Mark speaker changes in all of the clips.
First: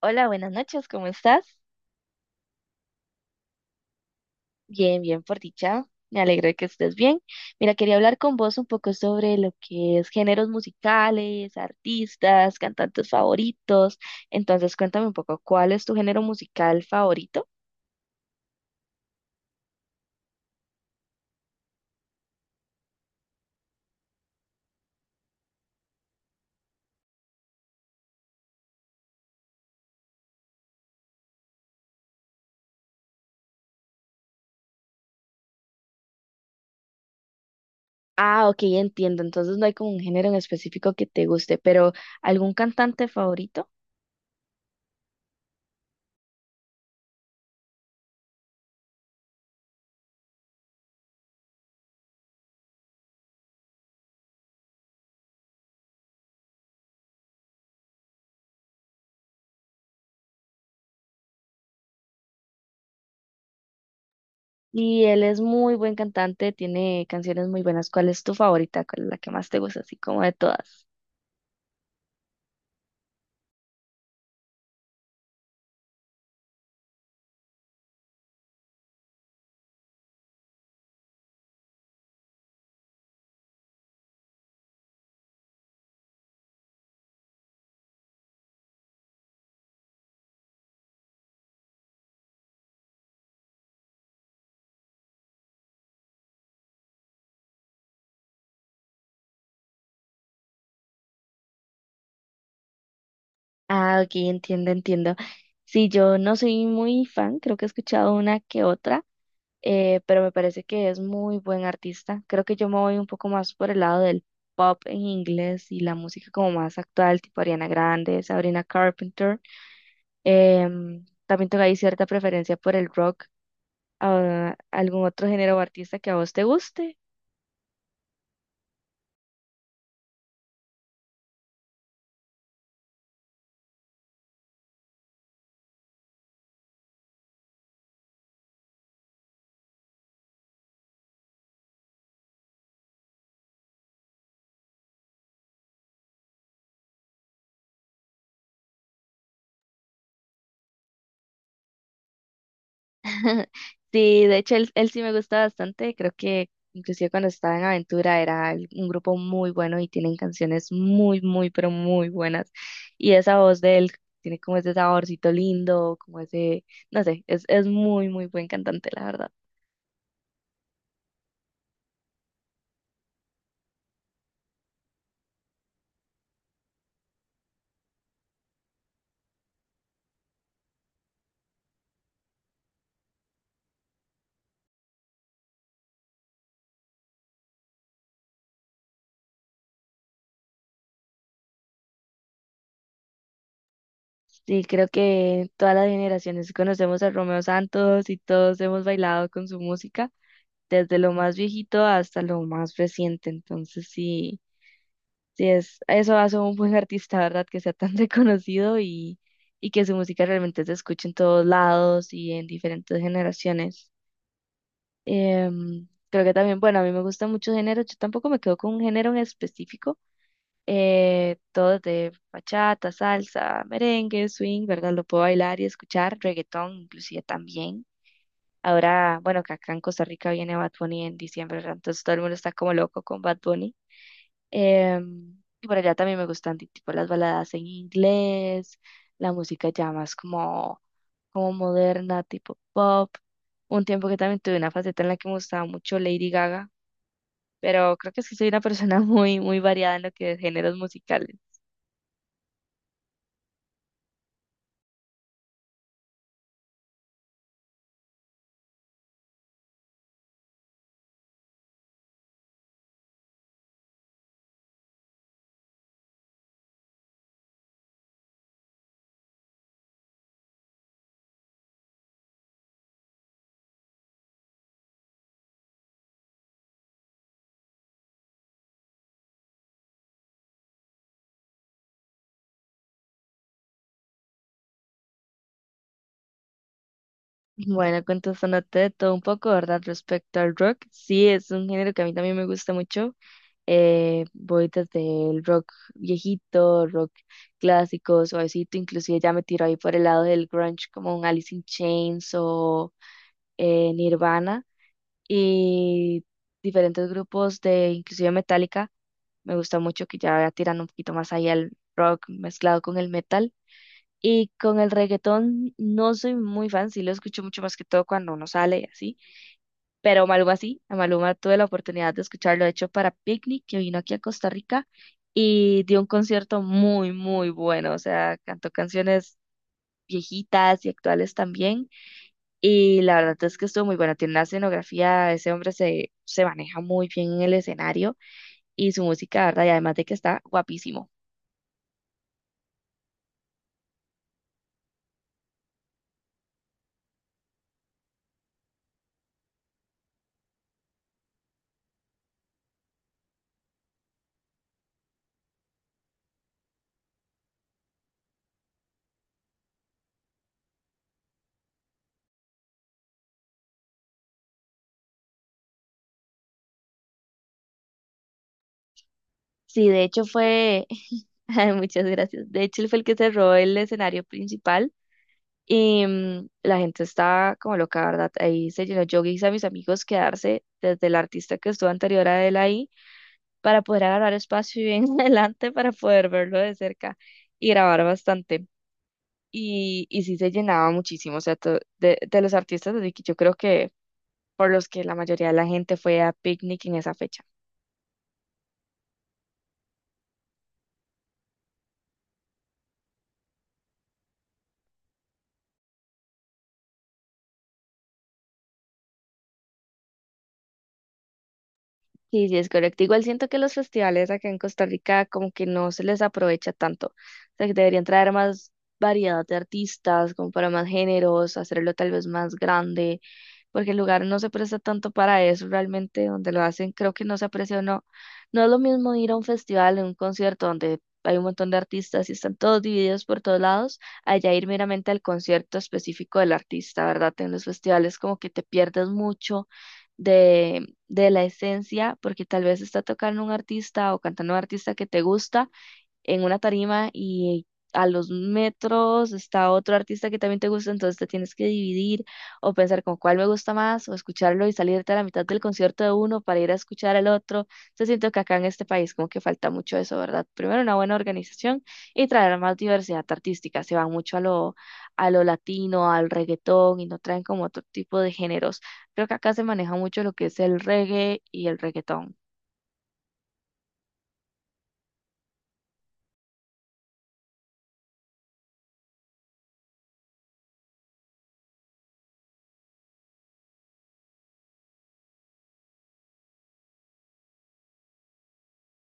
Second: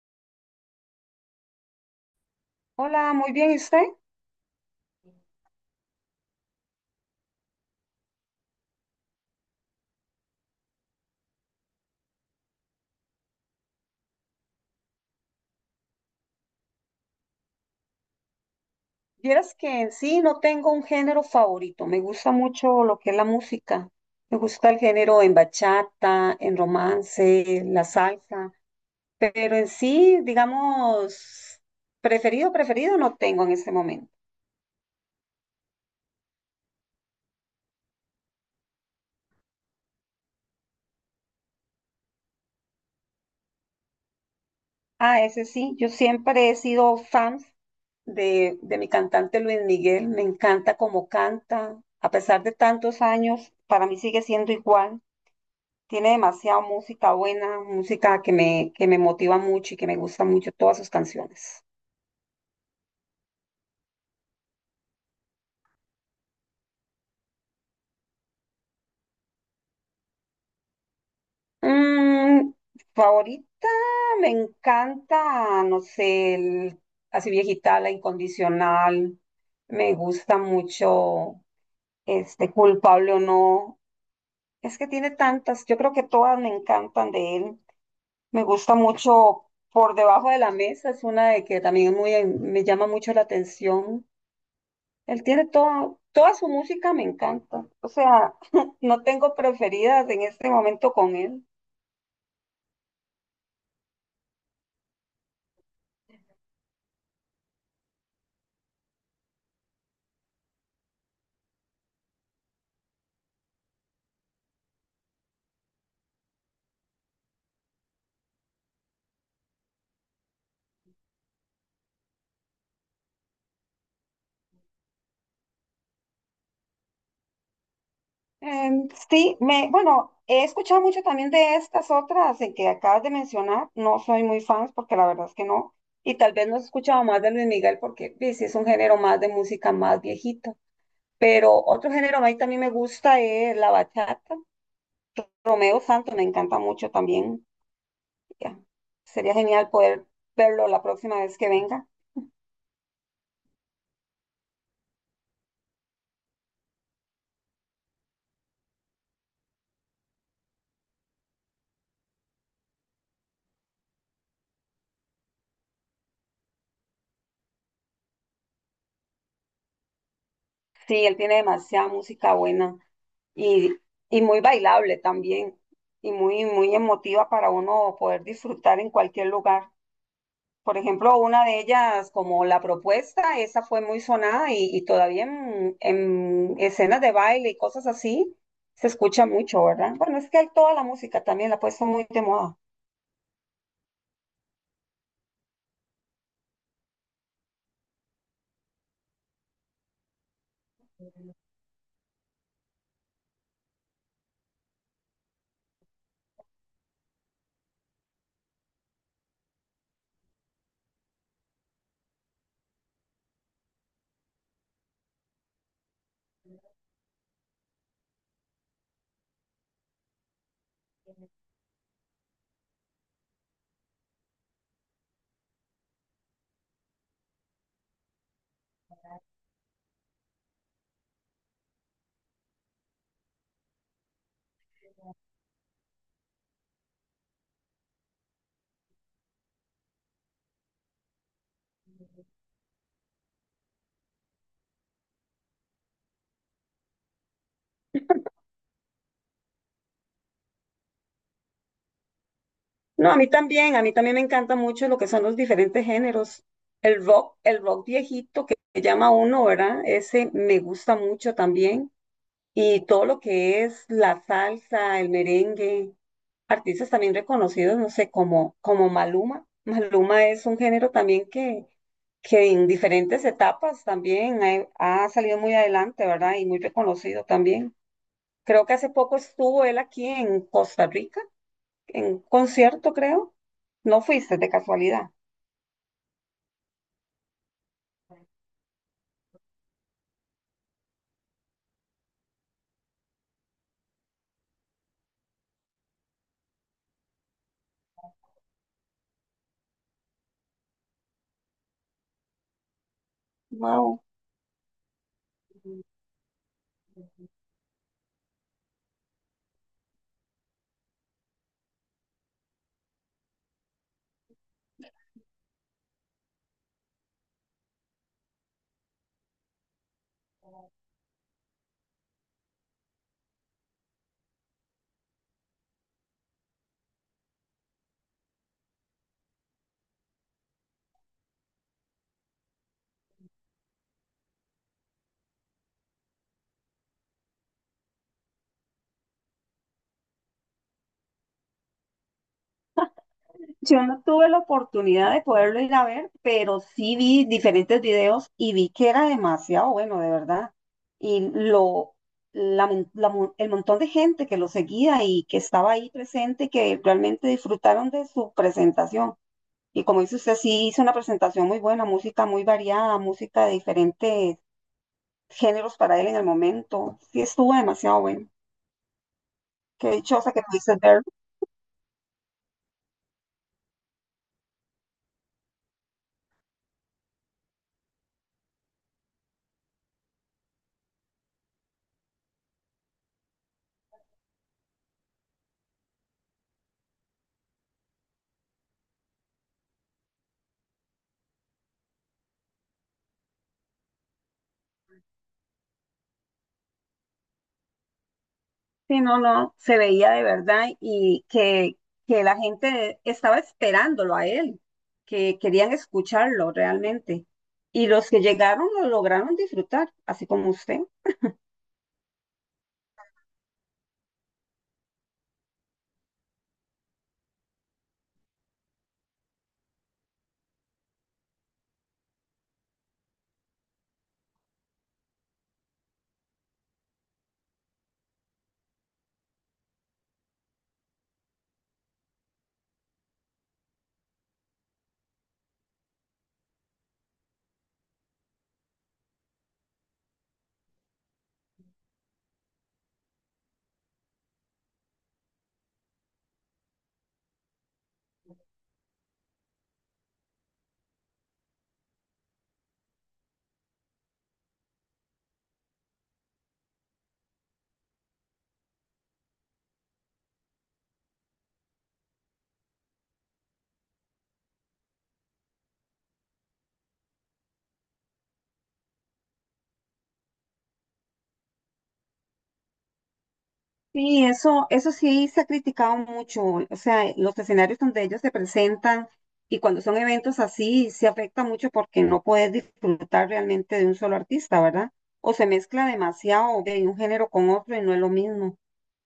Speaker 1: Hola, buenas noches, ¿cómo estás?
Speaker 2: Hola, muy bien, ¿y usted?
Speaker 1: Bien, bien, por dicha. Me alegro de que estés bien. Mira, quería hablar con vos un poco sobre lo que es géneros musicales, artistas, cantantes favoritos. Entonces, cuéntame un poco, ¿cuál es tu género musical favorito?
Speaker 2: Vieras que en sí no tengo un género favorito, me gusta mucho lo que es la música, me gusta el género en bachata, en romance, la salsa, pero en sí, digamos, preferido, preferido no tengo en este momento.
Speaker 1: Ah, ok, entiendo. Entonces no hay como un género en específico que te guste, pero ¿algún cantante favorito?
Speaker 2: Ah, ese sí, yo siempre he sido fan de mi cantante Luis Miguel, me encanta cómo canta, a pesar de tantos años, para mí sigue siendo igual. Tiene demasiada música buena, música que me motiva mucho y que me gusta mucho todas sus canciones.
Speaker 1: Y él es muy buen cantante, tiene canciones muy buenas. ¿Cuál es tu favorita? ¿Cuál es la que más te gusta, así como de todas?
Speaker 2: Mm, favorita, me encanta, no sé, así viejita, la incondicional. Me gusta mucho, culpable o no. Es que tiene tantas, yo creo que todas me encantan de él. Me gusta mucho por debajo de la mesa, es una de que también muy, me llama mucho la atención. Él tiene todo, toda su música me encanta. O sea, no tengo preferidas en este momento con él.
Speaker 1: Ah, ok, entiendo, entiendo. Sí, yo no soy muy fan, creo que he escuchado una que otra, pero me parece que es muy buen artista. Creo que yo me voy un poco más por el lado del pop en inglés y la música como más actual, tipo Ariana Grande, Sabrina Carpenter. También tengo ahí cierta preferencia por el rock. Ah, ¿algún otro género o artista que a vos te guste?
Speaker 2: Bueno, he escuchado mucho también de estas otras en que acabas de mencionar. No soy muy fan porque la verdad es que no. Y tal vez no he escuchado más de Luis Miguel porque sí, sí es un género más de música más viejita. Pero otro género a mí también me gusta es la bachata. Romeo Santos me encanta mucho también. Ya, sería genial poder verlo la próxima vez que venga.
Speaker 1: Sí, de hecho él sí me gusta bastante, creo que inclusive cuando estaba en Aventura era un grupo muy bueno y tienen canciones muy, muy, pero muy buenas. Y esa voz de él tiene como ese saborcito lindo, como ese, no sé, es muy, muy buen cantante, la verdad.
Speaker 2: Sí, él tiene demasiada música buena y, y muy bailable también y muy, muy emotiva para uno poder disfrutar en cualquier lugar. Por ejemplo, una de ellas, como La Propuesta, esa fue muy sonada y todavía en escenas de baile y cosas así se escucha mucho, ¿verdad? Bueno, es que él toda la música también la ha puesto muy de moda.
Speaker 1: Sí, creo que todas las generaciones conocemos a Romeo Santos y todos hemos bailado con su música, desde lo más viejito hasta lo más reciente, entonces sí. Eso hace un buen artista, ¿verdad? Que sea tan reconocido y que su música realmente se escuche en todos lados y en diferentes generaciones. Creo que también, bueno, a mí me gustan muchos géneros, yo tampoco me quedo con un género en específico, todo de bachata, salsa, merengue, swing, ¿verdad? Lo puedo bailar y escuchar, reggaetón inclusive también. Ahora, bueno, que acá en Costa Rica viene Bad Bunny en diciembre, ¿verdad? Entonces todo el mundo está como loco con Bad Bunny. Y por allá también me gustan tipo las baladas en inglés, la música ya más como, como moderna, tipo pop. Un tiempo que también tuve una faceta en la que me gustaba mucho Lady Gaga, pero creo que es que soy una persona muy, muy variada en lo que es géneros musicales.
Speaker 2: No, a mí también me encanta mucho lo que son los diferentes géneros. El rock viejito que llama uno, ¿verdad? Ese me gusta mucho también. Y todo lo que es la salsa, el merengue, artistas también reconocidos, no sé, como Maluma. Maluma es un género también que en diferentes etapas también ha salido muy adelante, ¿verdad? Y muy reconocido también. Creo que hace poco estuvo él aquí en Costa Rica en concierto, creo. No fuiste de casualidad.
Speaker 1: Bueno, contestándote de todo un poco, ¿verdad? Respecto al rock, sí, es un género que a mí también me gusta mucho. Voy desde el rock viejito, rock clásico, suavecito, inclusive ya me tiro ahí por el lado del grunge como un Alice in Chains o
Speaker 2: Wow.
Speaker 1: Nirvana y diferentes grupos de inclusive Metallica. Me gusta mucho que ya tiran un poquito más ahí al rock mezclado con el metal. Y con el reggaetón no soy muy fan, sí lo escucho mucho más que todo cuando uno sale y así, pero Maluma sí, a Maluma tuve la oportunidad de escucharlo, de hecho, para Picnic, que vino aquí a Costa Rica y dio un concierto muy, muy bueno, o sea, cantó canciones viejitas y actuales también, y la verdad es que estuvo muy bueno, tiene una escenografía, ese hombre se maneja muy bien en el escenario y su música, ¿verdad? Y además de que está guapísimo.
Speaker 2: Yo no tuve la oportunidad de poderlo ir a ver, pero sí vi diferentes videos y vi que era demasiado bueno, de verdad. Y lo, la mon- El montón de gente que lo seguía y que estaba ahí presente, que realmente disfrutaron de su presentación. Y como dice usted, sí hizo una presentación muy buena, música muy variada, música de diferentes géneros para él en el momento. Sí estuvo demasiado bueno.
Speaker 1: Sí,
Speaker 2: Qué
Speaker 1: de hecho
Speaker 2: dichosa que pudiste
Speaker 1: fue,
Speaker 2: verlo.
Speaker 1: ay, muchas gracias. De hecho, él fue el que se robó el escenario principal y la gente está como loca, ¿verdad? Ahí se llenó. Yo hice a mis amigos quedarse desde el artista que estuvo anterior a él ahí para poder agarrar espacio y bien adelante para poder verlo de cerca y grabar bastante. Y sí se llenaba muchísimo, o sea, de los artistas de que yo creo que por los que la mayoría de la gente fue a Picnic en esa fecha.
Speaker 2: Sí, no, no, se veía de verdad y que la gente estaba esperándolo a él, que querían escucharlo realmente. Y los que llegaron lo lograron disfrutar, así como usted.
Speaker 1: Sí, sí, es correcto. Igual siento que los festivales acá en Costa Rica como que no se les aprovecha tanto. O sea, que deberían traer más variedad de artistas, como para más géneros, hacerlo tal vez más grande, porque el lugar no se presta tanto para eso realmente, donde lo hacen, creo que no se aprecia o no. No es lo mismo ir a un festival, a un concierto donde hay un montón de artistas y están todos divididos por todos lados, allá ir meramente al concierto específico del artista, ¿verdad? En los festivales como que te pierdes mucho de la esencia, porque tal vez está tocando un artista o cantando un artista que te gusta, en una tarima y a los metros está otro artista que también te gusta, entonces te tienes que dividir o pensar con cuál me gusta más o escucharlo y salirte a la mitad del concierto de uno para ir a escuchar al otro. Entonces siento que acá en este país como que falta mucho eso, ¿verdad? Primero una buena organización y traer más diversidad artística. Se van mucho a lo latino, al reggaetón y no traen como otro tipo de géneros. Creo que acá se maneja mucho lo que es el reggae y el reggaetón.
Speaker 2: Sí, eso sí se ha criticado mucho, o sea, los escenarios donde ellos se presentan y cuando son eventos así, se afecta mucho porque no puedes disfrutar realmente de un solo artista, ¿verdad? O se mezcla demasiado de un género con otro y no es lo mismo.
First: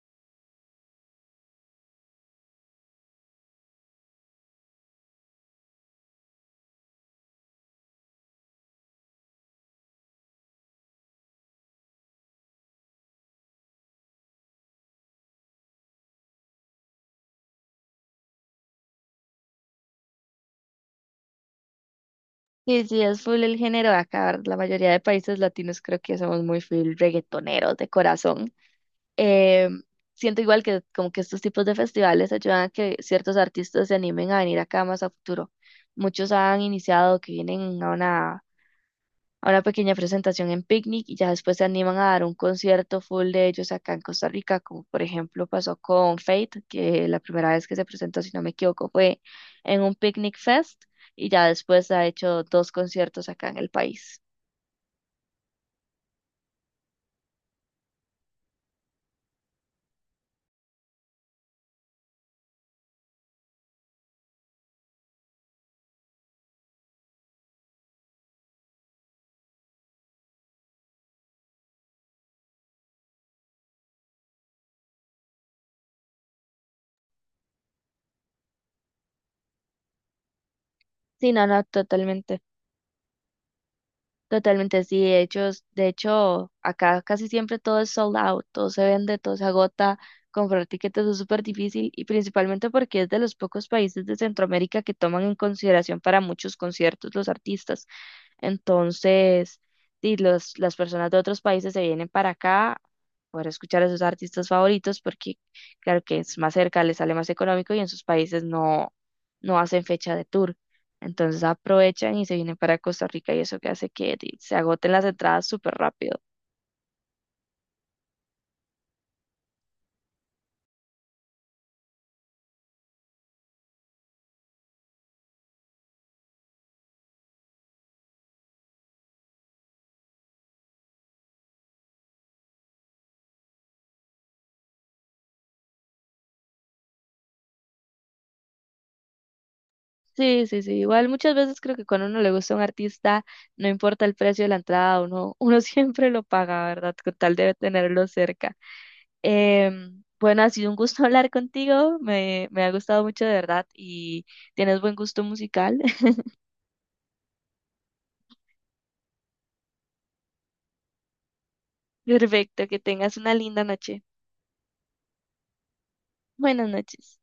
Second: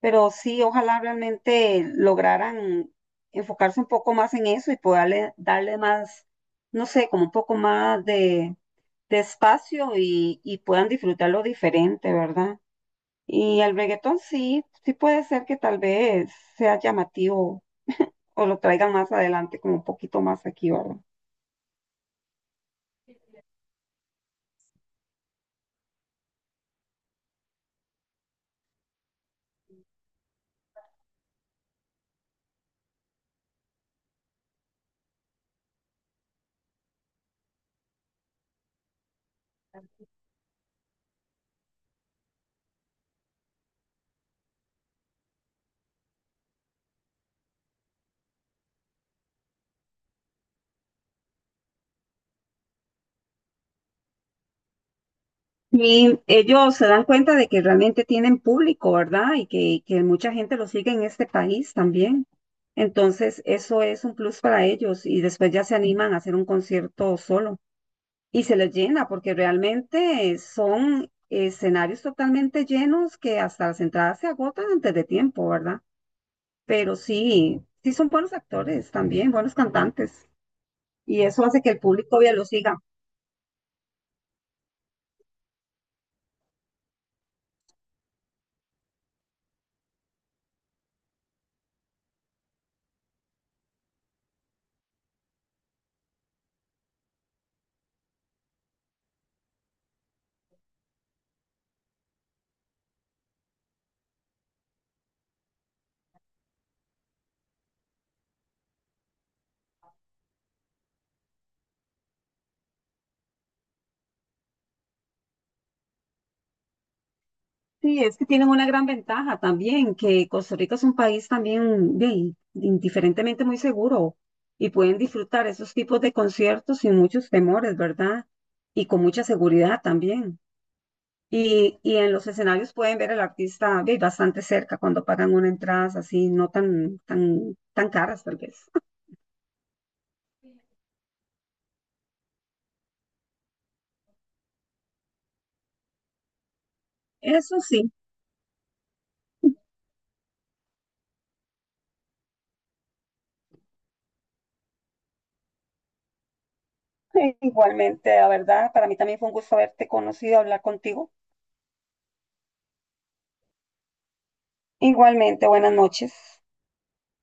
Speaker 2: Pero sí, ojalá realmente lograran enfocarse un poco más en eso y poderle darle más, no sé, como un poco más de espacio y puedan disfrutarlo diferente, ¿verdad? Y el reggaetón sí, sí puede ser que tal vez sea llamativo o lo traigan más adelante, como un poquito más aquí, ¿verdad?
Speaker 1: Sí, sí, es full el género de acá. La mayoría de países latinos creo que somos muy full reggaetoneros de corazón. Eh, Siento igual que como que estos tipos de festivales ayudan a que ciertos artistas se animen a venir acá más a futuro. Muchos han iniciado que vienen a una pequeña presentación en Picnic y ya después se animan a dar un concierto full de ellos acá en Costa Rica, como por ejemplo pasó con Fate, que la primera vez que se presentó, si no me equivoco, fue en un Picnic Fest y ya después ha hecho dos conciertos acá en el país.
Speaker 2: Y ellos se dan cuenta de que realmente tienen público, ¿verdad? Y que mucha gente lo sigue en este país también. Entonces, eso es un plus para ellos y después ya se animan a hacer un concierto solo y se les llena porque realmente son escenarios totalmente llenos que hasta las entradas se agotan antes de tiempo, ¿verdad? Pero sí, sí son buenos actores también, buenos cantantes y
Speaker 1: Sí,
Speaker 2: eso
Speaker 1: no,
Speaker 2: hace
Speaker 1: no,
Speaker 2: que el público ya
Speaker 1: totalmente.
Speaker 2: lo siga.
Speaker 1: Totalmente, sí, de hecho, acá casi siempre todo es sold out, todo se vende, todo se agota, comprar tiquetes es súper difícil y principalmente porque es de los pocos países de Centroamérica que toman en consideración para muchos conciertos los artistas. Entonces, sí, las personas de otros países se vienen para acá para escuchar a sus artistas favoritos porque claro que es más cerca, les sale más económico y en sus países no hacen fecha de tour. Entonces aprovechan y se vienen para Costa Rica y eso que hace que se agoten las entradas súper rápido.
Speaker 2: Sí, es que tienen una gran ventaja también, que Costa Rica es un país también bien, indiferentemente muy seguro y pueden disfrutar esos tipos de conciertos sin muchos temores, ¿verdad? Y con mucha seguridad también. Y en los escenarios pueden ver al artista bien, bastante cerca cuando pagan una entrada así, no tan, tan, tan caras tal vez.
Speaker 1: Sí, sí, sí. Igual muchas veces creo que cuando uno le gusta a un artista, no importa el precio de la entrada, uno siempre lo paga, ¿verdad? Con tal de
Speaker 2: Eso sí,
Speaker 1: tenerlo cerca. Bueno, ha sido un gusto hablar contigo, me ha gustado mucho de verdad y tienes buen gusto musical.
Speaker 2: igualmente, la verdad, para mí también fue un gusto haberte conocido, hablar contigo.
Speaker 1: Perfecto, que tengas una linda noche.
Speaker 2: Igualmente, buenas noches.
Speaker 1: Buenas noches.